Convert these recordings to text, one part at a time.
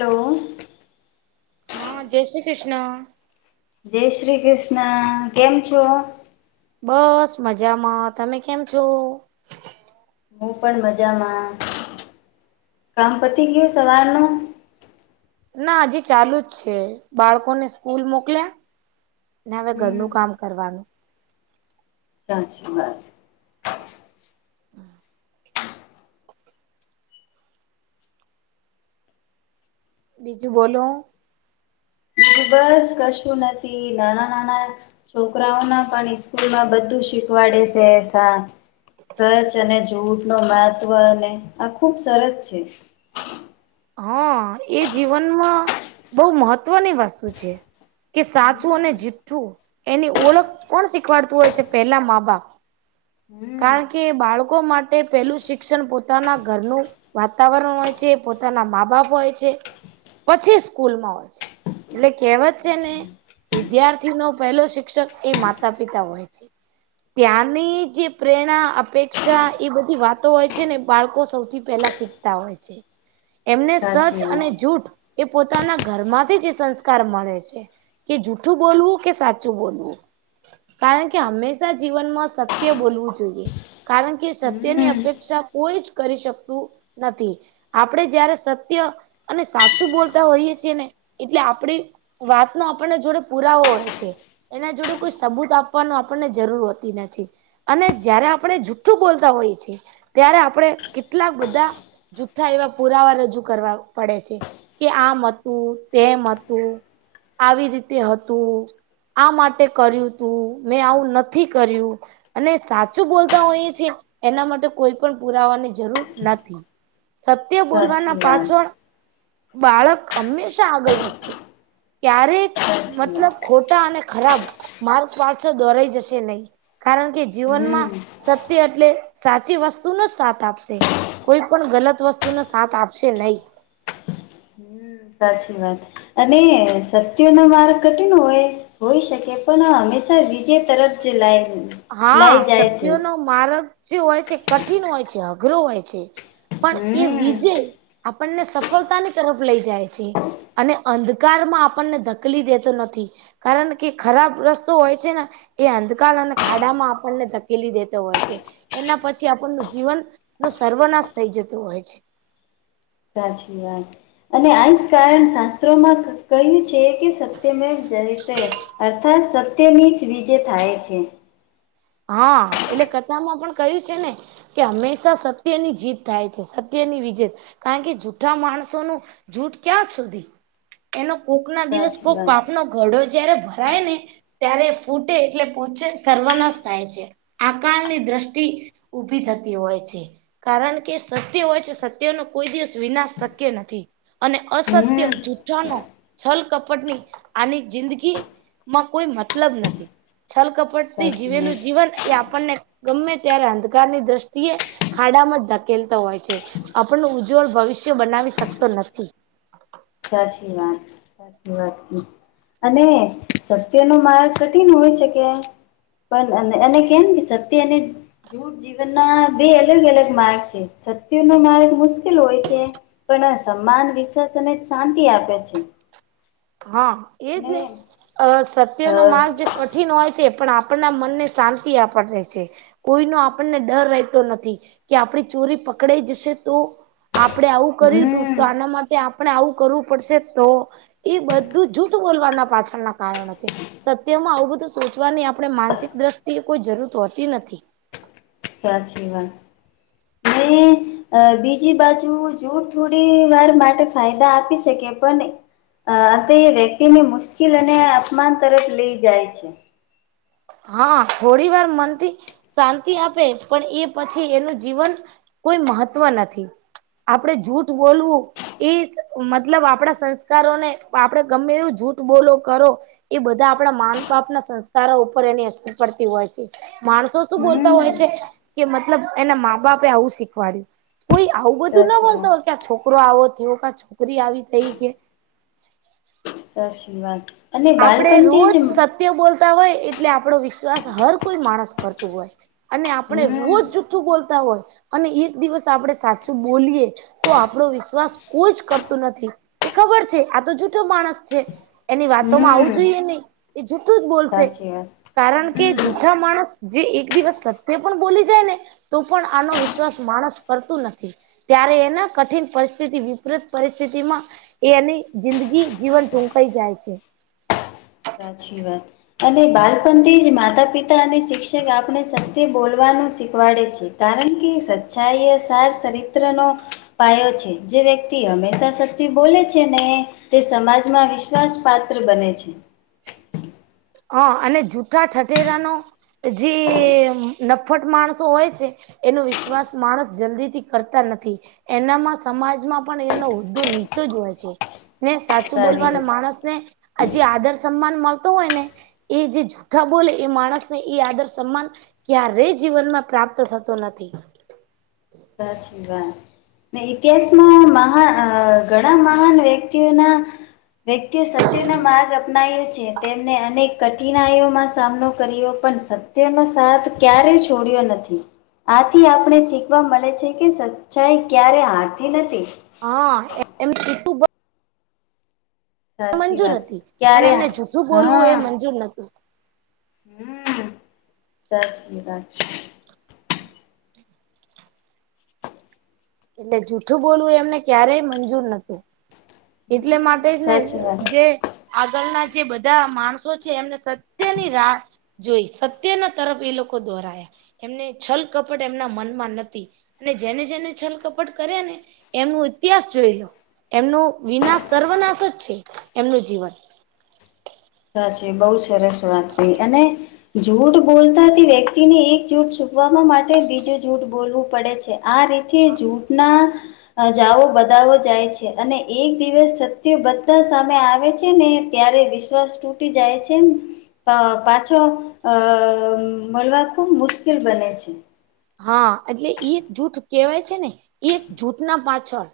Hello! હા જય શ્રી કૃષ્ણ જય શ્રી કૃષ્ણ કેમ છો? બસ મજામાં તમે કેમ છો? હું પણ મજામાં કામ પતી ગયું સવાર નું? ના હજી ચાલુ જ છે બાળકો ને સ્કૂલ મોકલ્યા, ને હવે હમ ઘરનું કામ કરવાનું. સાચી વાત બીજું બોલો? બિજુ બસ કશું નથી નાના નાના છોકરાઓના પણ સ્કૂલ માં બધું શીખવાસે સા સચ અને જૂઠ નો મહત્વ અને આ ખુબ સરસ છે. હા એ જીવનમાં બહુ મહત્વની વસ્તુ છે. કે સાચું અને હમ જીઠ્ઠું એની ઓળખ કોણ શીખવાડતું હોય છે પેલા મા-બાપ હમ કારણ કે બાળકો માટે પહેલું શિક્ષણ પોતાના ઘરનું વાતાવરણ હોય છે પોતાના મા બાપ હોય છે પછી સ્કૂલમાં હોય છે. એટલે કેહવત છે ને? સાચી વિદ્યાર્થી નો પહેલો શિક્ષક એ માતા પિતા હોય છે. ત્યાંની જે પ્રેરણા અપેક્ષા એ બધી વાતો હોય છે ને બાળકો સૌથી પહેલાં શીખતા હોય. હોય છે. એમને સચ સાચી અને વાત જૂઠ એ પોતાના ઘરમાંથી જ સંસ્કાર મળે છે. કે જૂઠું બોલવું કે સાચું બોલવું કારણ કે હંમેશા જીવનમાં સત્ય બોલવું જોઈએ કારણ કે સત્યની હમ અપેક્ષા કોઈ જ કરી શકતું નથી. આપડે જયારે સત્ય અને સાચું બોલતા હોઈએ છીએ ને એટલે આપડી વાતનો આપણને જોડે પુરાવો હોય છે. એના જોડે કોઈ સબૂત આપવાનું આપણને જરૂર હોતી નથી. અને જયારે આપણે જુઠ્ઠું બોલતા હોઈએ છિએ ત્યારે આપણે કેટલા બધા [unintelligible] એવા પુરાવા રજૂ કરવા પડે છે કે આમ હતું તેમ હતું આવી રીતે હતું આ માટે કર્યું તું મેં આવું નથી કર્યું? અને સાચું બોલતા હોઈએ છિએ એના માટે કોઈ પણ પુરાવાની જરૂર નથી. સત્ય સાચી બોલવાના વાત પાછળ બાળક હંમેશા આગળ વધશે ક્યારેક સાચી વાત મતલબ ખોટા અને ખરાબ માર્ગ પાછળ દોરાઈ જશે નહી કારણ કે હમ જીવનમાં સત્ય એટલે સાચી વસ્તુનો જ સાથ આપશે. કોઈ પણ ગલત વસ્તુને સાથ આપશે નહી હમ સાચી વાત અને સસ્તીઓનોો માર્ગ કઠિન હોય. હોઈ શકે પણ આ હંમેશા બીજે તરફ જ લાય હા લાઈ જાય છે સત્યોનોો માર્ગ જે હોય છે કઠિન હોય છે અઘરો હોય છે. પણ એ હમ વિજય આપણને સફળતાની તરફ લઈ જાય છે. અને અંધકારમાં આપણને ધકલી દેતો નથી. કારણ કે ખરાબ રસ્તો હોય છે ને એ અંધકાર અને ખાડામાં આપણને ધકેલી દેતો હોય છે એના પછી આપણનું જીવન નું સર્વનાશ થઈ જતું હોય છે સાચી વાત અને આ જ કારણ શાસ્ત્રોમાં કહ્યું છે કે સત્યમ જયતે અર્થાત સત્યની જ વિજય થાય છે હા એટલે કથામાં પણ કયું છે ને કે હંમેશા સત્યની જીત થાય છે સત્યની વિજેત કારણ કે જૂઠા માણસોનું જૂઠ ક્યાં સુધી એનો કોક ના દિવસ સાચી કોક વાત પાપનો ગડો જયારે ભરાય ને ત્યારે ફૂટે એટલે પોચે સર્વનાશ થાય છે આકાલ ની દ્રષ્ટિ ઊભી થતી હોય છે કારણ કે સત્ય હોય છે સત્યનો કોઈ દિવસ વિનાશ શક્ય નથી અને અસત્ય હમ જુઠ્ઠાનો છલ કપટની આની જિંદગી માં કોઈ મતલબ નથી છલ કપટ થી સાચી જીવેલું વાત એ આપણને ગમે ત્યારે અંધકારની દ્રષ્ટિએ ખાડામાં ધકેલતો હોય છે આપણ ઉજ્જવળ ભવિષ્ય બનાવી શકતો નથી સાચી વાત સાચી વાત અને સત્ય નો માર્ગ કઠિન હોય છે કે પણ એને કેમ કે સત્ય એને જૂટ જીવન ના બે અલગ અલગ માર્ગ છે સત્ય નુ માર્ગ મુશ્કેલ હોય છે પણ સમાન વિશ્વાસ અને શાંતિ આપે છે હા એજ અને ને અ સત્ય અ નો માર્ગ જે કઠિન હોય છે પણ આપણના મનને શાંતિ આપ રહે છે કોઈનો આપણને ડર રહેતો નથી કે આપણી ચોરી પકડાઈ જશે તો આપડણે આવું કર્યું હતું હમ તો આના માટે આપણે આવું કરવું પડશે તો એ બધું જૂઠ બોલવાના પાછળના કારણો છે સત્ય માં અવતું સોચવાની આપણે માનસિક દ્રષ્ટિ કોઈ જરૂર હોતી નથી સાચી વાત અ બીજી બાજુ જૂટ થોડી વાર માટે ફાયદા આપી શકે પણ નહી અ તે એ વ્યક્તિને મુશ્કેલ અને અપમાન તરફ લઇ જાય છે હા થોડી વાર મનથી શાંતિ આપે પણ એ પછી એનું જીવન કોઈ મહત્વ નથી આપણેે જૂઠ બોલવું એ મતલબ આપણા સંસ્કારોને આપડણે ગમે એવું જૂઠ બોલો કરો એ બધા આપણા માન પાપના સંસ્કારોર ઉપર એની અસર પડતી હોય છે માણસો શું બોલતા હમ હોય છે કે મતલબ એના મા બાપે આવું શીખવાડ્યું કોઈ આવું બધું ના સાચી મળતો વાત હોય કે છોકરો આવો થયો ક છોકરી આવી થઈ કે સાચી વાત અને આપણે બાલપણ થી જ રોજ સત્ય બોલતા હોય એટલે આપણો વિશ્વાસ હર કોઈ માણસ કરતું હોય અને આપણે હમ રોજ સાું બોલતા હોય અને એક દિવસ આપણે સાચું બોલીએ તો આપણો વિશ્વાસ કોઈ જ કરતું નથી એ ખબર છે આ તો જૂઠો માણસ છે એની તો આવું હમ જોઈએ નહી એ જૂઠું જ બોલશે સાચી વાત કારણ કે હમ જૂઠા માણસ જે એક દિવસ સત્ય પણ બોલી જાય ને તો પણ આનો વિશ્વાસ માણસ કરતું નથી. ત્યારે એના કઠિન પરિસ્થિતિ વિપરીત પરિસ્થિતિ માં એ એની જિંદગી જીવન ટૂંકાઈ જાય છે સાચી વાત અને બાળપણથી જ માતા પિતા અને શિક્ષક આપણે તે બોલવાનું શીખવાડે છે કારણ કે સચ્ચાઈ સાર ચરિત્રનો પાયો છે જે વ્યક્તિ હંમેશા શક્તિ બોલે છે ને તે સમાજમાં વિશ્વાસ પાત્ર બને છે હ અને જૂઠા ઠઠેરાનો જે નફટ માણસો હોય છે. એનો વિશ્વાસ માણસ જલ્દી થી કરતા નથી. એનામાં સમાજમાં પણ એનો હોદ્દો નીચો જ હોય છે. ને સાચું સારી બોલવા અને વાત. માણસ ને હજી આદર સન્માન મળતો હોય ને એ જે જૂઠા બોલે એ માણસને એ આદર સન્માન ક્યારે જીવનમાં પ્રાપ્ત થતો નથી. સ શ વા ને ઇતિહાસમાં મહાન ઘણા મહાન વ્યક્તિઓના વ્યક્તિઓ સત્યનો માર્ગ અપનાવ્યો છે તેમને અનેક કઠિનાઈઓમાં સામનો કર્યો. પણ સત્યનો સાથ ક્યારે છોડ્યો નથી આથી આપણે શ વા મળે છે કે સચ્ચાઈ ક્યારે હારથી નથી. હા એમું સાચી મંજૂર વાત હતી પણ ક્યારે એમને જૂથું બોલવું એ મંજૂર નતું. હમ સાચી વાત એટલે જૂઠું બોલવું એમને ક્યારેય મંજૂર નતું. એટલે માટે જ ને સાચી વાત જે આગળના જે બધા માણસો છે એમને સત્યની રા જોઈ સત્ય ના તરફ એ લોકો દોહરાયા એમને છલ કપટ એમના મનમાં નથી અને જેને જેને છલ. કપટ કરે ને એમનો ઇતિહાસ જોઈ લો એમનો વિનાશ સર્વનાશ જ છે એમનું જીવન. સાચી બઉુ સરસ વાતથી અને જૂઠ બોલતાથી વ્યક્તિને એક જૂઠ છૂપવા માટે બીજું જૂઠ બોલવું પડે છે. આ રીતે જૂથના જાઓ બધાો જાય છે અને એક દિવસ સત્ય બધા સામે આવે છે ને ત્યારે વિશ્વાસ તૂટી જાય છેમ. અ પાછો અ મળવા ખુબ મુશ્કેલ બને છે. હા એટલે એ એક જૂઠ કેહેવાય છે ને એ એક જૂઠ ના પાછળ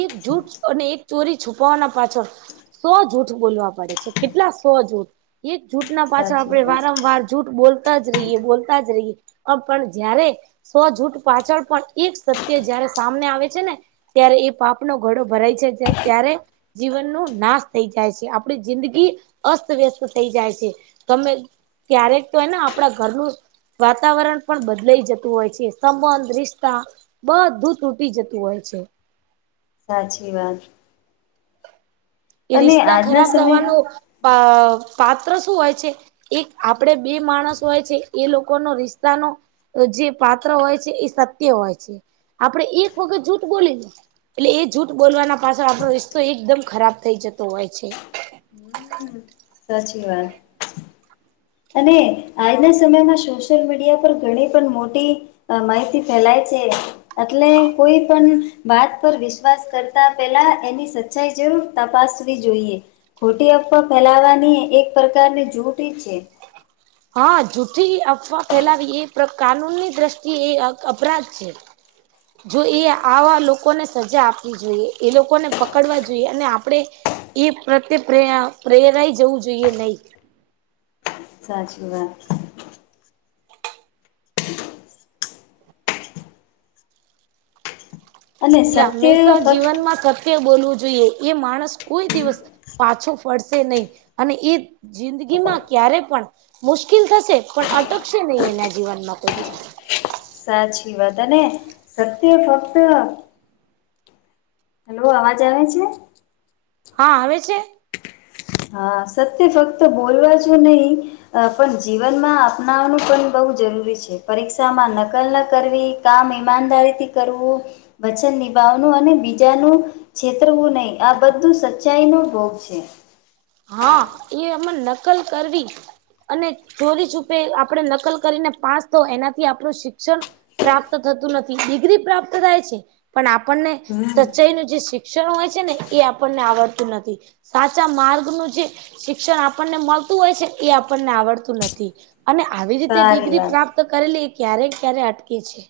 એક જૂઠ અને એક ચોરી છુપાવાના પાછળ. સો જૂઠ બોલવા પડે છે કેટલા સો જૂઠ એક જૂઠ ના પાછળ સાચી આપડે વાત વારંવાર જૂઠ બોલ. જ રહીએ બોલતા જ રહીએ પણ જારે સોજૂઠ પાછળ પણ એક સત્ય જયારે સામને આવે છે ને ત્યારે એ પાપ આપનો ઘડો ભરાય છે ત્યારે જીવનનો નાશ થઈ જાય છે આપડી જિંદગી અસ્તવ્યસ્ત થઈ જાય છે તમે ક્યારેક તો એને આપણા ઘરનું વાતાવરણ પણ બદલાઈ જતું. હોય છે સંબંધ રિશ્તા બધું તૂટી જતું હોય છે. સાચી વાત એ અને રિસ્તા આજના ખરાબ સમય થવાનું પાત્ર શું હોય છે. એક આપડે બે માણસ હોય છે એ લોકોનો રિશ્તાનો. તો જે પાત્ર હોય છે એ સત્ય હોય છે આપડે એક વખત જૂઠ બોલી એટલે એ જૂઠ બોલવાના પાછળ આપણો રિસ્્તો એકદમ ખરાબ થઈ જતોું હોય છે સાચી વાત અને આજના સમયમાં સોશિયલ મીડિયા પર ઘણી પન મોટી. અ માહિતી ફેલાય છે. અટલે કોઈ પન વાત પર વિશ્વાસ કરતા પેલા એની સચ ચાઈ જરૂર તપાસવી જોઈએ. ખોટી અફવા ફેલાવાની એક પ્રકારની જૂઠી છે. હહ જૂઠી અફવા ફેલાવી એ કાનૂનની દ્રષ્ટિએ એ અપરાધ છે. [inaudible] જો એ આવા લોકોને સજા આપવી જોઈએ. એ લોકોને પકડવા જોઈએ અને આપણે એ પ્રત્યેે પ્રે પ્રેરાઈ જવું જોઈએ નહીં. સાચી વાત અને એટલે સત્ય હંમેશા ફક્ત જીવનમાં સત્ય બોલવું જોઈએ. એ માણસ કોઈ દિવસ પાછો ફરશે નહીં. અને એ જિંદગીમાં ક્યારે પણ મુશ્કીલ થશે પણ અટકશે નહીં એના જીવનમાં કોઈ દિવસ સાચી વાત અને સત્ય ફક્ત હેલો અવાજ આવે છે? હા આવે છે? હા સત્ય ફક્ત બોલવા જો નહીં અ પન જીવનમાં અપનાવાનું પન બહુ જરૂરી છે. પરીક્ષામાં નકલ ન કરવી. કામ ઈમાનદારીથી કરવું, વચન નિભાવનું અને બીજાનું છેતરવું નહી, આ બધું સચ્ચાઈનો ભોગ છે. હા એ એમાં નકલ કરવી અને ચોરી છુપે આપણે નકલ કરીને પાસ થવું એનાથી આપણું શિક્ષણ પ્રાપ્ત થતું નથી. ડિગ્રી પ્રાપ્ત થાય છે પણ આપણને સચ્ચાઈનું જે શીક શિક્ષણ હોય છે ને એ આપણને આવડતું નથી. સાચા માર્ગ કોનું જે શિક્ષણ આપણને મળતું હોય છે એ આપણને આવડતું નથી. અને આવી રીતે સારી ડિગ્રી વાત પ્રાપ્ત કરેલી એ ક્યારેક ક્યારે અટકે છે.